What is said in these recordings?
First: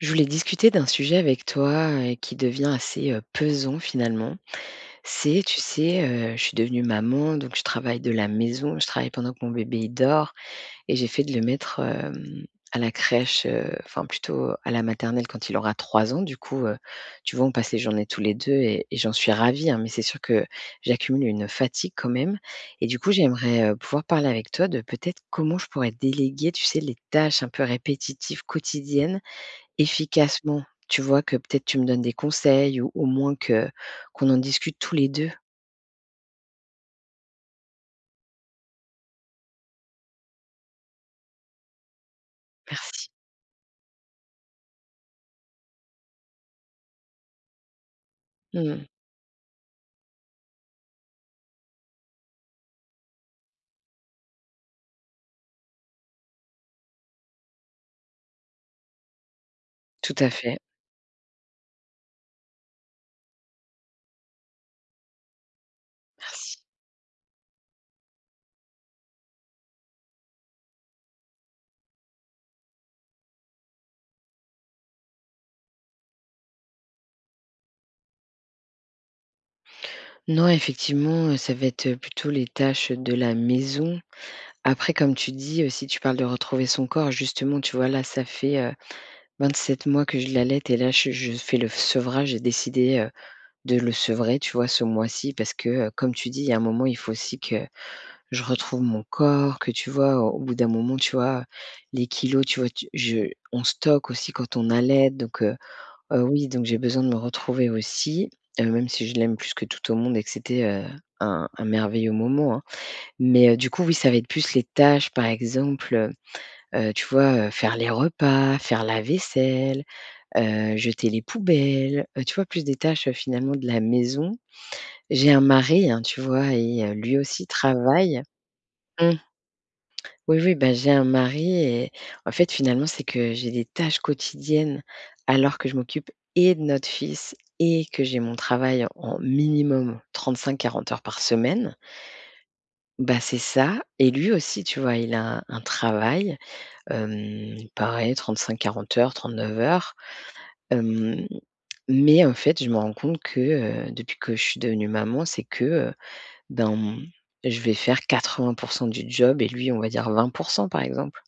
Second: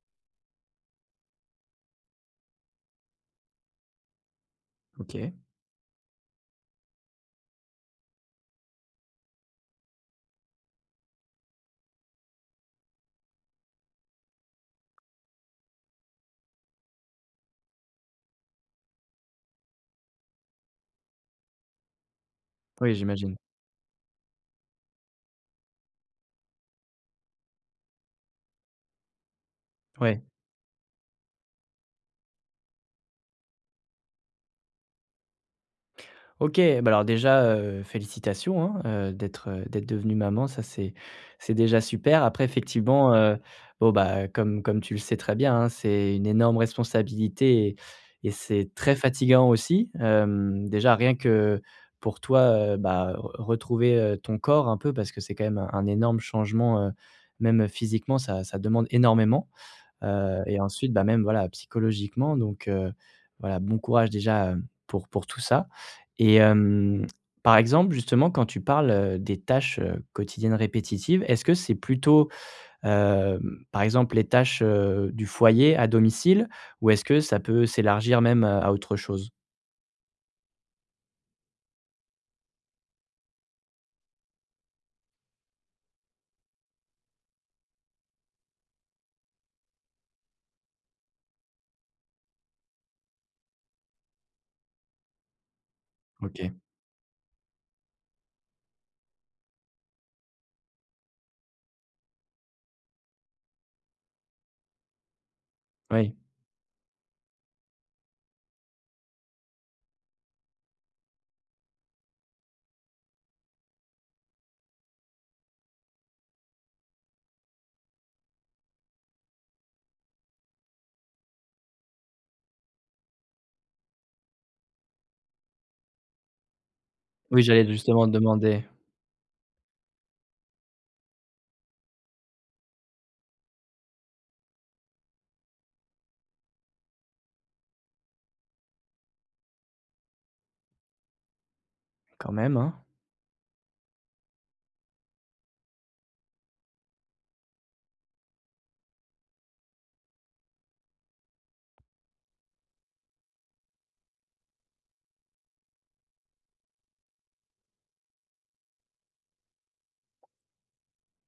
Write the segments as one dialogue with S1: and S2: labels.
S1: Je voulais discuter d'un sujet avec toi qui devient assez pesant finalement.
S2: OK.
S1: C'est, tu sais, je suis devenue maman, donc je travaille de la maison, je travaille pendant que mon bébé il dort et j'ai fait de le mettre à la crèche, enfin plutôt à la maternelle quand il aura 3 ans. Du coup, tu vois, on passe les journées tous les deux et j'en suis ravie, hein, mais c'est sûr que j'accumule une fatigue quand même. Et
S2: Oui,
S1: du coup,
S2: j'imagine.
S1: j'aimerais pouvoir parler avec toi de peut-être comment je pourrais déléguer, tu sais, les tâches un peu répétitives quotidiennes
S2: Ouais.
S1: efficacement, tu vois? Que peut-être tu me donnes des conseils ou au moins que qu'on en discute tous les deux.
S2: OK, bah, alors déjà, félicitations, hein, d'être devenue maman, ça c'est déjà super. Après
S1: Merci.
S2: effectivement, bon, bah, comme tu le sais très bien, hein, c'est une énorme responsabilité et c'est
S1: Mmh.
S2: très fatigant aussi. Déjà rien que pour toi, bah, re retrouver, ton corps un peu parce que c'est quand même un énorme changement, même, physiquement ça demande énormément.
S1: Tout à
S2: Heu
S1: fait,
S2: et ensuite, bah, même voilà, psychologiquement donc voilà, bon courage déjà, pour tout ça et
S1: merci.
S2: par exemple, justement, quand tu parles, des tâches, quotidiennes répétitives, est-ce que c'est plutôt, par exemple, les tâches, du foyer à domicile ou est-ce que ça peut s'élargir même, à autre chose?
S1: Non, effectivement, ça va être, plutôt les tâches, de la maison. Après, comme tu dis, si tu parles de retrouver son corps, justement, tu vois? Là, ça fait 27 mois que je l'allaite et là, je fais le sevrage. J'ai décidé, de le sevrer, tu vois? Ce mois-ci parce que, comme tu dis, il
S2: OK.
S1: y a un moment, il faut aussi que je retrouve mon corps. Que tu vois, au bout d'un moment, tu vois, les kilos, tu vois, tu je on stocke aussi quand on allait donc
S2: Oui.
S1: oui, donc j'ai besoin de me retrouver aussi, même si je l'aime plus que tout au monde et que c'était, un merveilleux moment, hein. Mais, du coup, oui, ça va être plus les tâches, par exemple, tu vois, faire les repas, faire la vaisselle, jeter les poubelles, tu vois, plus des tâches, finalement de la maison. J'ai un mari, hein, tu vois et lui
S2: Oui,
S1: aussi
S2: j'allais justement te
S1: travaille.
S2: demander.
S1: Mmh. Oui, oui, bah, j'ai un mari et en fait, finalement, c'est que j'ai des tâches quotidiennes alors que je m'occupe et de notre fils et que j'ai mon travail en minimum 35-40 heures par semaine.
S2: Quand même, hein.
S1: Bah, c'est ça. Et lui aussi, tu vois, il a un travail, pareil, cinq quarante heures, 39 heures. Hem, mais en fait, je me rends compte que, depuis que je suis devenue maman, c'est que, ben, je vais faire 80 % du job et lui, on va dire 20 % par exemple.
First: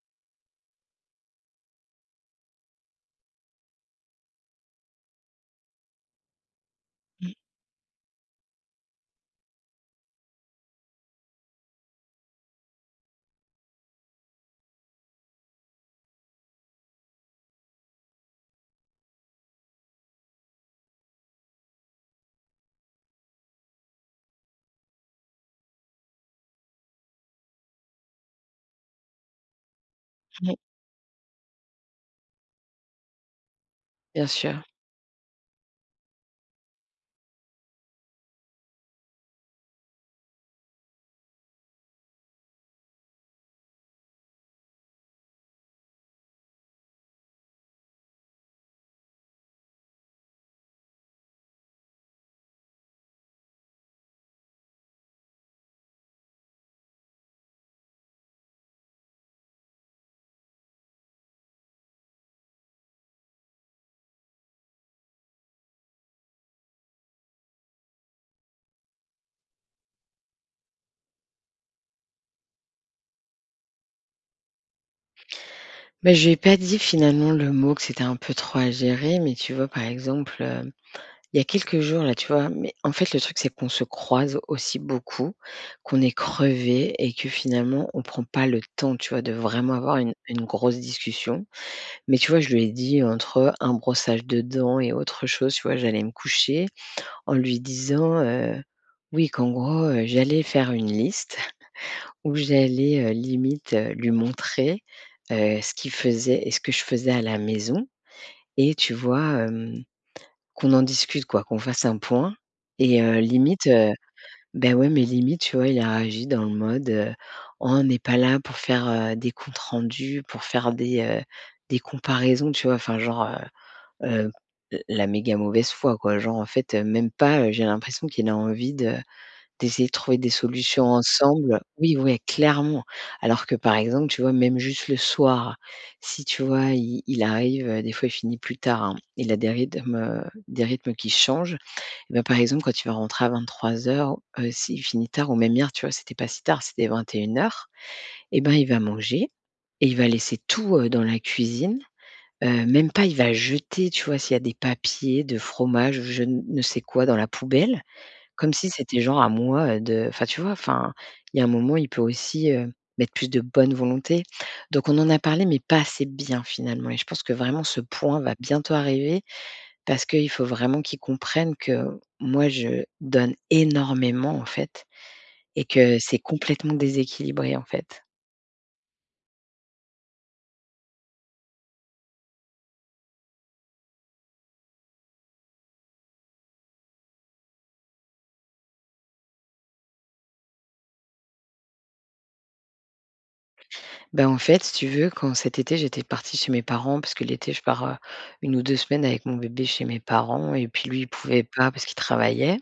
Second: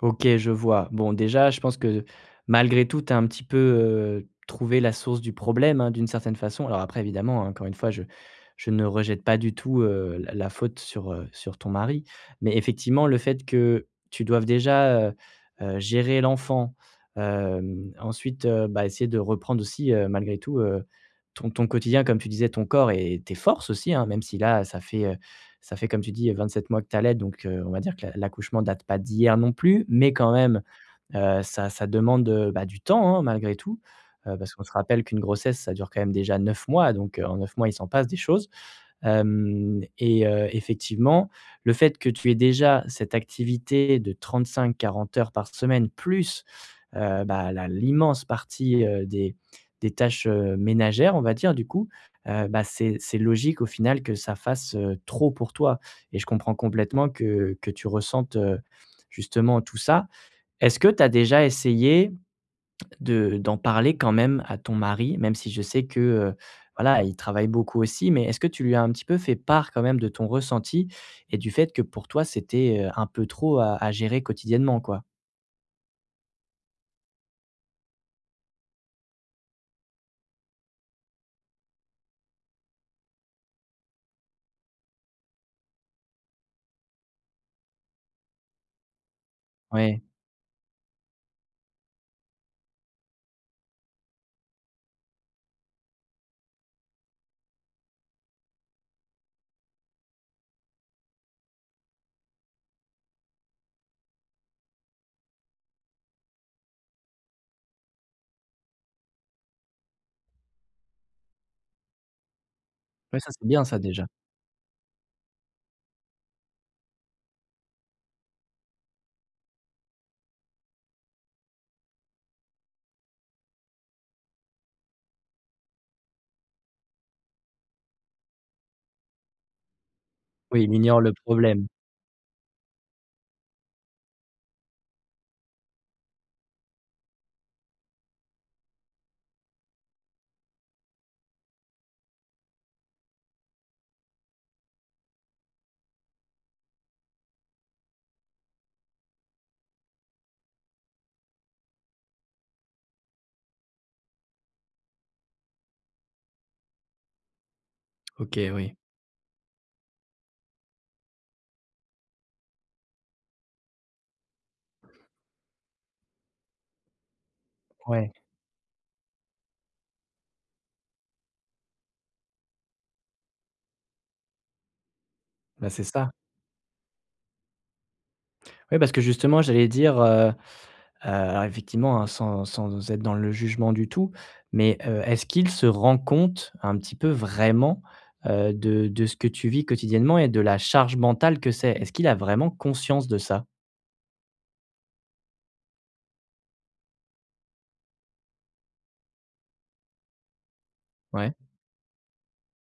S2: OK, je vois. Bon, déjà, je pense que malgré tout, tu as un petit peu, trouvé la source du problème, hein, d'une certaine façon. Alors après, évidemment, hein, encore une fois, je ne rejette pas du tout, la faute sur, sur ton mari. Mais effectivement, le fait que tu doives déjà, gérer l'enfant, ensuite, bah, essayer de reprendre aussi, malgré tout, ton quotidien, comme tu disais, ton corps et tes forces aussi, hein, même si là, ça fait, comme tu dis, 27 mois que tu allaites, donc on va dire que l'accouchement date pas d'hier non plus, mais quand même, ça demande, bah, du temps, hein, malgré tout,
S1: Bien
S2: parce
S1: sûr.
S2: qu'on se rappelle qu'une grossesse, ça dure quand même déjà 9 mois, donc en 9 mois, il s'en passe des choses. Hem et Effectivement, le fait que tu aies déjà cette activité de 35-40 heures par semaine plus, bah, la l'immense partie, des tâches, ménagères, on va dire, du coup, bah, c'est logique au final que ça fasse, trop pour toi et je comprends complètement que tu ressentes, justement tout ça. Est-ce que tu as déjà essayé de d'en parler quand même à ton mari, même si je sais que, voilà, il travaille beaucoup aussi, mais est-ce que tu lui as un petit peu fait part quand même de ton ressenti et du fait que pour toi c'était, un peu trop à gérer quotidiennement, quoi?
S1: Bah, je lui ai pas dit finalement le mot que c'était un peu trop algéré, mais tu vois, par exemple, il y a quelques jours là, tu vois? Mais en fait, le truc, c'est qu'on se croise aussi beaucoup, qu'on est crevé et que finalement, on prend pas le temps, tu vois, de vraiment avoir
S2: Ouais.
S1: une grosse discussion. Mais tu vois, je lui ai dit entre un brossage de dents et autre chose, tu vois, j'allais me coucher en lui disant, oui, qu'en gros, j'allais faire une liste. Où j'allais, limite, lui montrer, ce qu'il faisait et ce que je faisais à la maison et tu vois, hem, qu'on en discute quoi, qu'on fasse un point et
S2: Ouais, ça c'est bien
S1: limite,
S2: ça déjà.
S1: bah, ouais, mais limite, tu vois, il a réagi dans le mode: «Oh, on n'est pas là pour faire, des comptes rendus, pour faire des comparaisons», tu vois? Enfin genre, heu, la méga mauvaise foi quoi, genre en fait, même pas, j'ai l'impression qu'il a envie de D'essayer de trouver des
S2: Oui, il
S1: solutions
S2: ignore le
S1: ensemble.
S2: problème.
S1: Oui, ouais, clairement. Alors que par exemple, tu vois, même juste le soir, si tu vois, il arrive, des fois il finit plus tard, hein, il a des rythmes qui changent. Et ben par exemple, quand il va rentrer à 23:00, s'il finit tard ou même hier, tu vois, c'était pas si tard, c'était 21:00, et une heures, et ben, il va manger et il va laisser tout, dans la cuisine. Même pas, il va jeter, tu vois, s'il y a des papiers de fromage ou je ne sais quoi dans la poubelle.
S2: OK,
S1: Comme si
S2: oui.
S1: c'était genre à moi, de enfin tu vois? Enfin, il y a un moment, il peut aussi, mettre plus de bonne volonté. Donc on en a parlé, mais pas assez bien finalement et je pense que vraiment ce
S2: Ouais,
S1: point va bientôt arriver parce qu'il faut vraiment qu'ils comprennent que moi, je donne énormément en fait et
S2: bah, c'est
S1: que
S2: ça.
S1: c'est complètement déséquilibré en fait.
S2: Oui, parce que justement j'allais dire, alors effectivement, hein, sans être dans le jugement du tout, mais, est-ce qu'il se rend compte un petit peu vraiment, de ce que tu vis quotidiennement et de la charge mentale que c'est? Est-ce qu'il a vraiment conscience de ça?
S1: Ben en fait, si tu veux, quand cet été, j'étais partie chez mes parents parce que l'été, je pars, 1 ou deux semaines avec mon bébé chez mes parents et puis lui, il
S2: Ouais.
S1: pouvait pas parce qu'il travaillait.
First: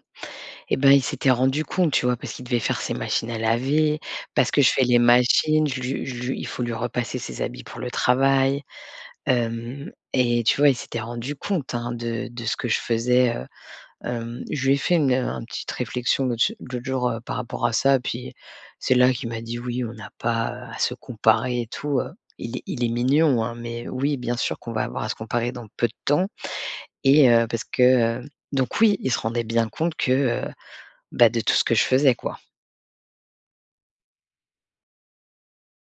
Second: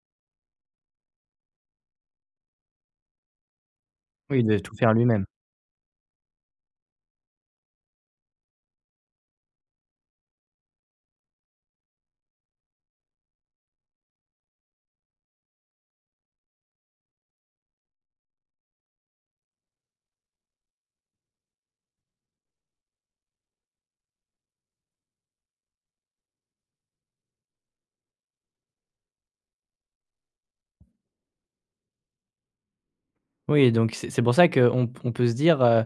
S1: Et ben, il s'était rendu compte, tu vois? Parce qu'il devait faire ses machines à laver,
S2: Oui,
S1: parce
S2: de
S1: que je
S2: tout
S1: fais
S2: faire
S1: les
S2: lui-même.
S1: machines, je lui il faut lui repasser ses habits pour le travail. Hem et tu vois, il s'était rendu compte, hein, de ce que je faisais, je lui ai fait un petite réflexion l'autre jour, par rapport à ça, puis c'est là qu'il m'a dit: «Oui, on n'a pas, à se comparer et tout». Il est mignon, hein, mais oui, bien sûr qu'on va avoir à se comparer dans peu de temps et parce que, donc oui, il se rendait bien compte que, bah, de tout ce que je faisais, quoi.
S2: Oui, donc c'est pour ça qu'on peut se dire,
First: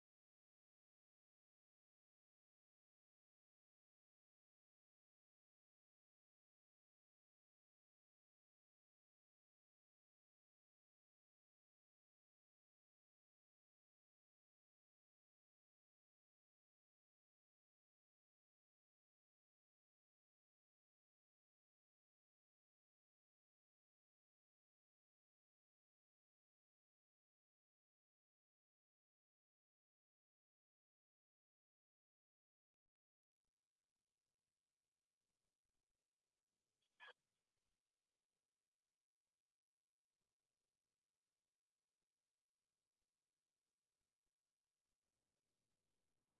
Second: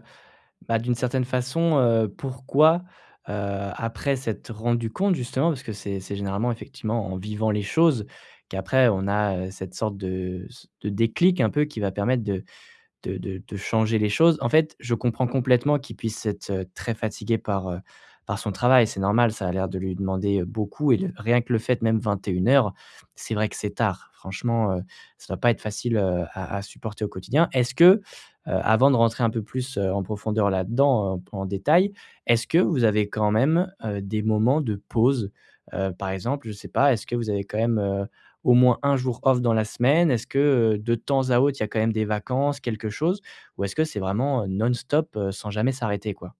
S2: bah, d'une certaine façon, pourquoi, heu, après s'être rendu compte justement, parce que c'est généralement effectivement en vivant les choses qu'après on a, cette sorte de déclic un peu qui va permettre de changer les choses. En fait, je comprends complètement qu'il puisse être, très fatigué par, par son travail. C'est normal, ça a l'air de lui demander, beaucoup et le rien que le fait même 21 heures, c'est vrai que c'est tard. Franchement, ça ne va pas être facile, à supporter au quotidien. Est-ce que, avant de rentrer un peu plus, en profondeur là-dedans, en détail, est-ce que vous avez quand même, des moments de pause? Par exemple, je ne sais pas, est-ce que vous avez quand même, au moins un jour off dans la semaine? Est-ce que, de temps à autre, il y a quand même des vacances, quelque chose? Ou est-ce que c'est vraiment, non-stop, sans jamais s'arrêter, quoi?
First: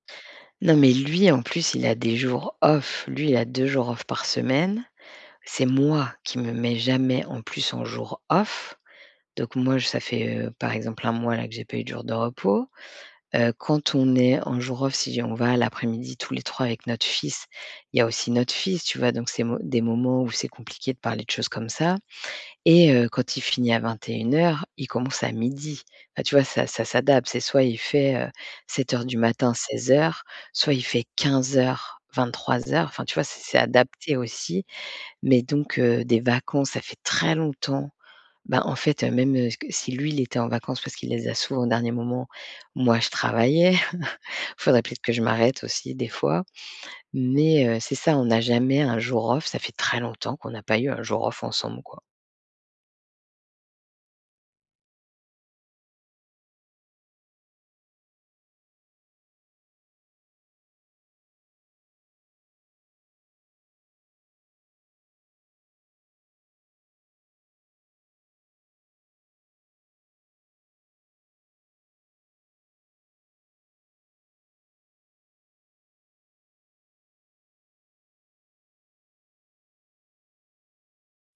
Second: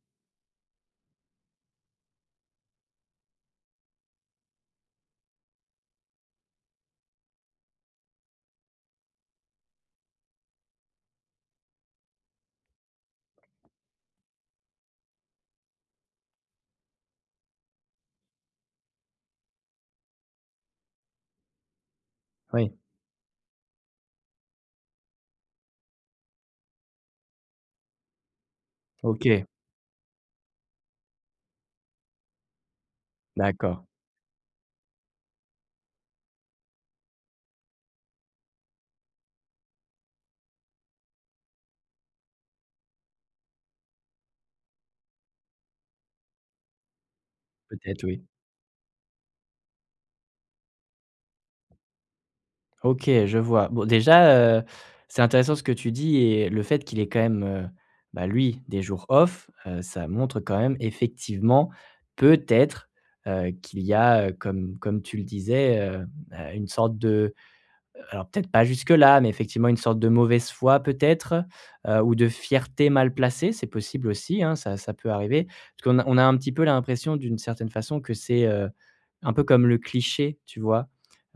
S1: Non, mais lui, en plus, il a des jours off. Lui, il a 2 jours off par semaine. C'est moi qui me mets jamais, en plus, en jour off. Donc moi, je ça fait, par exemple 1 mois là que j'ai pas eu de jour de repos. Quand on est en jour off, si on va l'après-midi tous les 3 avec notre fils, il y a aussi notre fils, tu vois? Donc c'est mo des moments où c'est compliqué de parler de choses comme ça.
S2: Oui,
S1: Et quand il finit à 21 heures, il commence à midi. Bah, tu vois, ça s'adapte. C'est soit il fait, 7 heures du
S2: OK,
S1: matin, 16 heures, soit il fait 15 heures, 23 heures. Enfin, tu vois, c'est
S2: d'accord,
S1: adapté aussi. Mais donc des vacances, ça fait très longtemps. Ben en fait, même, si lui, il était en vacances parce qu'il les a souvent au dernier moment, moi, je travaillais. Faudrait peut-être que je m'arrête aussi des fois. Mais c'est
S2: peut-être,
S1: ça,
S2: oui.
S1: on n'a jamais un jour off. Ça fait très longtemps qu'on n'a pas eu un jour off ensemble, quoi.
S2: OK, je vois. Bon, déjà, c'est intéressant ce que tu dis et le fait qu'il ait quand même, bah, lui, des jours off, ça montre quand même effectivement, peut-être, qu'il y a, comme tu le disais, une sorte de alors peut-être pas jusque-là, mais effectivement une sorte de mauvaise foi peut-être, ou de fierté mal placée, c'est possible aussi, hein, ça peut arriver. Parce qu'on a un petit peu l'impression d'une certaine façon que c'est, un peu comme le cliché, tu vois?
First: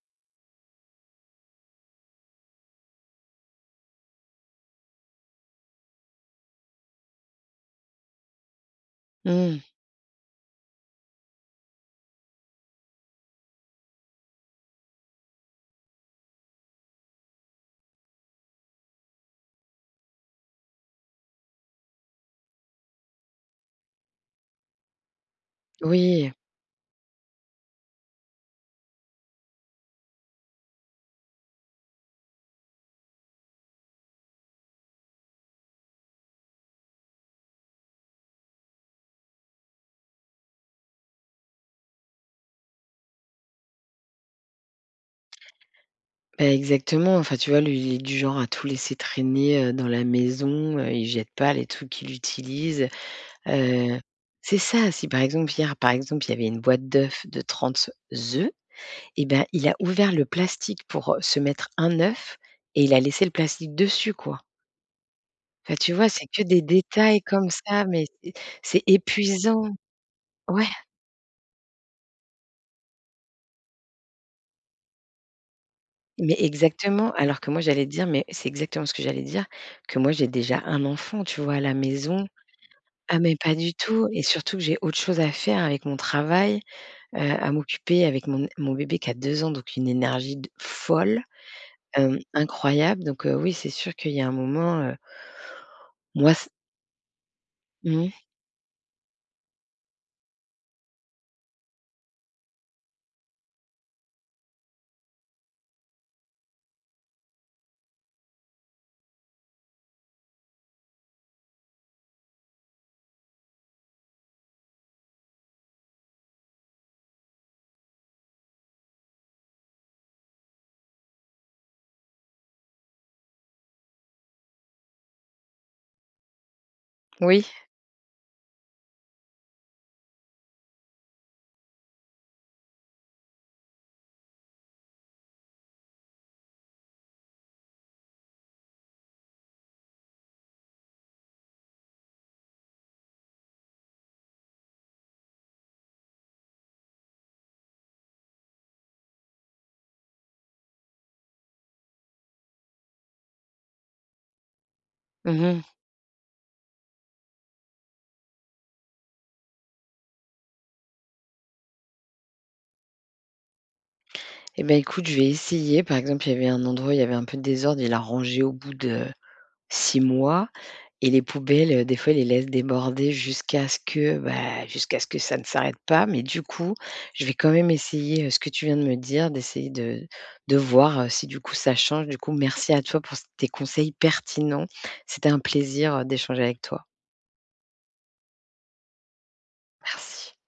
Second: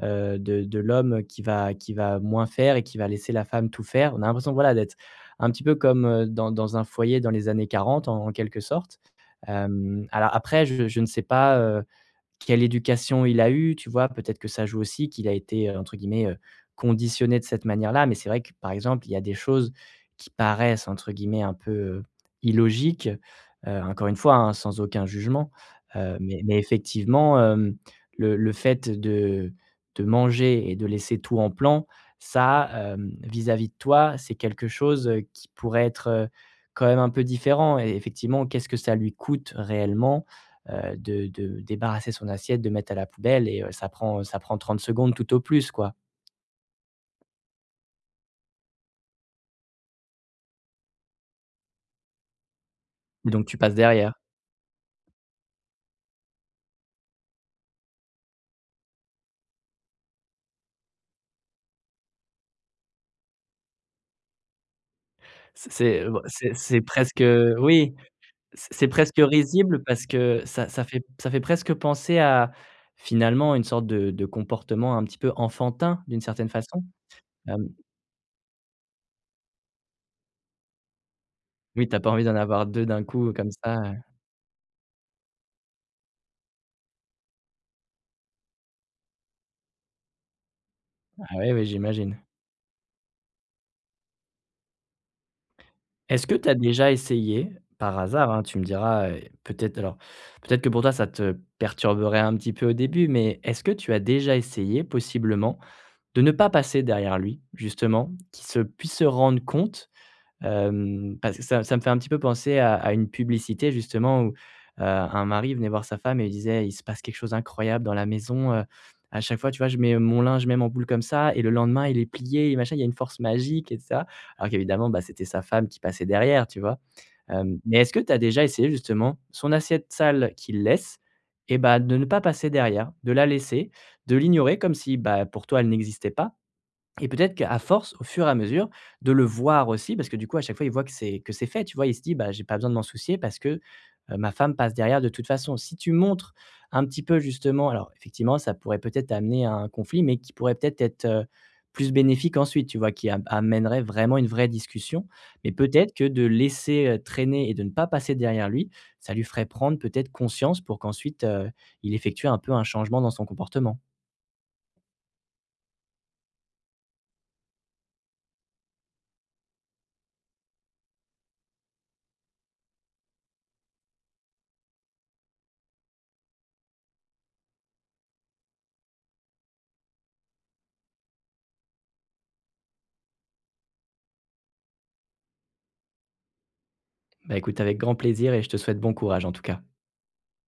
S2: De l'homme qui va moins faire et qui va laisser la femme tout faire. On a l'impression, voilà, d'être un petit peu comme, dans un foyer dans les années 40 en quelque sorte.
S1: Mmh,
S2: Alors après je ne sais pas, quelle éducation il a eu, tu vois? Peut-être que ça joue aussi, qu'il a été, entre guillemets, «conditionné» de cette manière-là. Mais c'est vrai que, par exemple, il y a des choses qui paraissent, entre guillemets, un peu, illogiques, encore une fois, hein, sans aucun jugement.
S1: oui.
S2: Mais effectivement, le fait de manger et de laisser tout en plan, ça, vis-à-vis de toi, c'est quelque chose, qui pourrait être, quand même un peu différent et effectivement, qu'est-ce que ça lui coûte réellement? De débarrasser son assiette, de mettre à la poubelle et ça prend 30 secondes tout au plus, quoi.
S1: Bah, exactement, enfin, tu vois, lui, il est du genre à tout laisser traîner, dans la maison, il jette pas les trucs qu'il utilise,
S2: Donc tu passes
S1: heu
S2: derrière.
S1: c'est ça, si par exemple hier, par exemple, il y avait une boîte d'œufs de 30 œufs et ben, il a ouvert le plastique pour, se mettre un œuf et il a laissé le plastique dessus, quoi.
S2: C'est
S1: Enfin, tu
S2: c'est
S1: vois,
S2: v
S1: c'est que
S2: c'est
S1: des
S2: c'est
S1: détails
S2: presque,
S1: comme ça,
S2: oui,
S1: mais c'est
S2: c'est
S1: c'est
S2: c'est presque
S1: épuisant.
S2: risible parce que
S1: Ouais,
S2: ça fait presque penser à, finalement, une sorte de comportement un petit peu enfantin, d'une
S1: mais
S2: certaine façon.
S1: exactement, alors que moi
S2: Hem,
S1: j'allais te dire mais c'est exactement ce que j'allais dire, que moi j'ai déjà un enfant, tu vois, à la
S2: oui, t'as pas envie
S1: maison.
S2: d'en avoir 2 d'un
S1: Ah
S2: coup
S1: mais
S2: comme
S1: pas du
S2: ça,
S1: tout et surtout que j'ai autre chose à faire avec mon travail, à m'occuper avec mon bébé qui a 2 ans, donc une énergie de folle,
S2: ah oui, oui, j'imagine.
S1: incroyable, donc oui, c'est sûr qu'il y a un moment,
S2: Est-ce
S1: moi
S2: que tu
S1: c
S2: as déjà essayé, par
S1: mmh,
S2: hasard, hein, tu me diras, peut-être alors, peut-être que pour toi ça te perturberait un petit peu au début, mais est-ce que tu as déjà essayé possiblement de ne pas passer derrière lui justement, qu'il se puisse se rendre compte. Parce que ça me fait un petit peu penser à une publicité justement où, un mari venait voir sa femme et lui disait: «Il se passe quelque chose d'incroyable dans la maison, à chaque fois, tu vois, je mets mon linge même en boule comme ça et le lendemain, il est plié et machin, il y a une force magique et ça». Alors qu'évidemment, bah, c'était sa femme qui passait derrière, tu vois?
S1: oui,
S2: Mais est-ce que tu as déjà essayé justement son assiette sale qu'il laisse et bah, de ne pas passer derrière, de la laisser, de l'ignorer comme si, bah, pour toi, elle n'existait pas et peut-être qu'à force, au fur et à mesure, de le voir aussi, parce que du coup, à chaque fois, il voit que c'est fait, tu vois? Il se dit: «Bah, j'ai pas besoin de m'en soucier parce que, ma femme passe derrière de toute façon». Si tu montres un petit peu justement alors effectivement, ça pourrait peut-être amener à un conflit, mais qui pourrait peut-être être, plus bénéfique ensuite, tu vois? Qui am amènerait vraiment une vraie discussion.
S1: mmh
S2: Mais
S1: mh.
S2: peut-être que de laisser, traîner et de ne pas passer derrière lui, ça lui ferait prendre peut-être conscience pour qu'ensuite, il effectue un peu un changement dans son comportement.
S1: Et bah, écoute, je vais essayer. Par exemple, il y avait un endroit, où il y avait un peu de désordre, il a rangé au bout de 6 mois. Et les poubelles, des fois, ils les laissent déborder jusqu'à ce que, bah, jusqu'à ce que ça ne s'arrête pas. Mais du coup, je vais quand même essayer, ce que tu viens de me dire, d'essayer de voir, si du coup ça change. Du coup, merci à toi pour tes conseils pertinents. C'était un plaisir, d'échanger avec toi.
S2: Bah, écoute avec grand plaisir et je te souhaite bon courage en tout cas.
S1: Merci.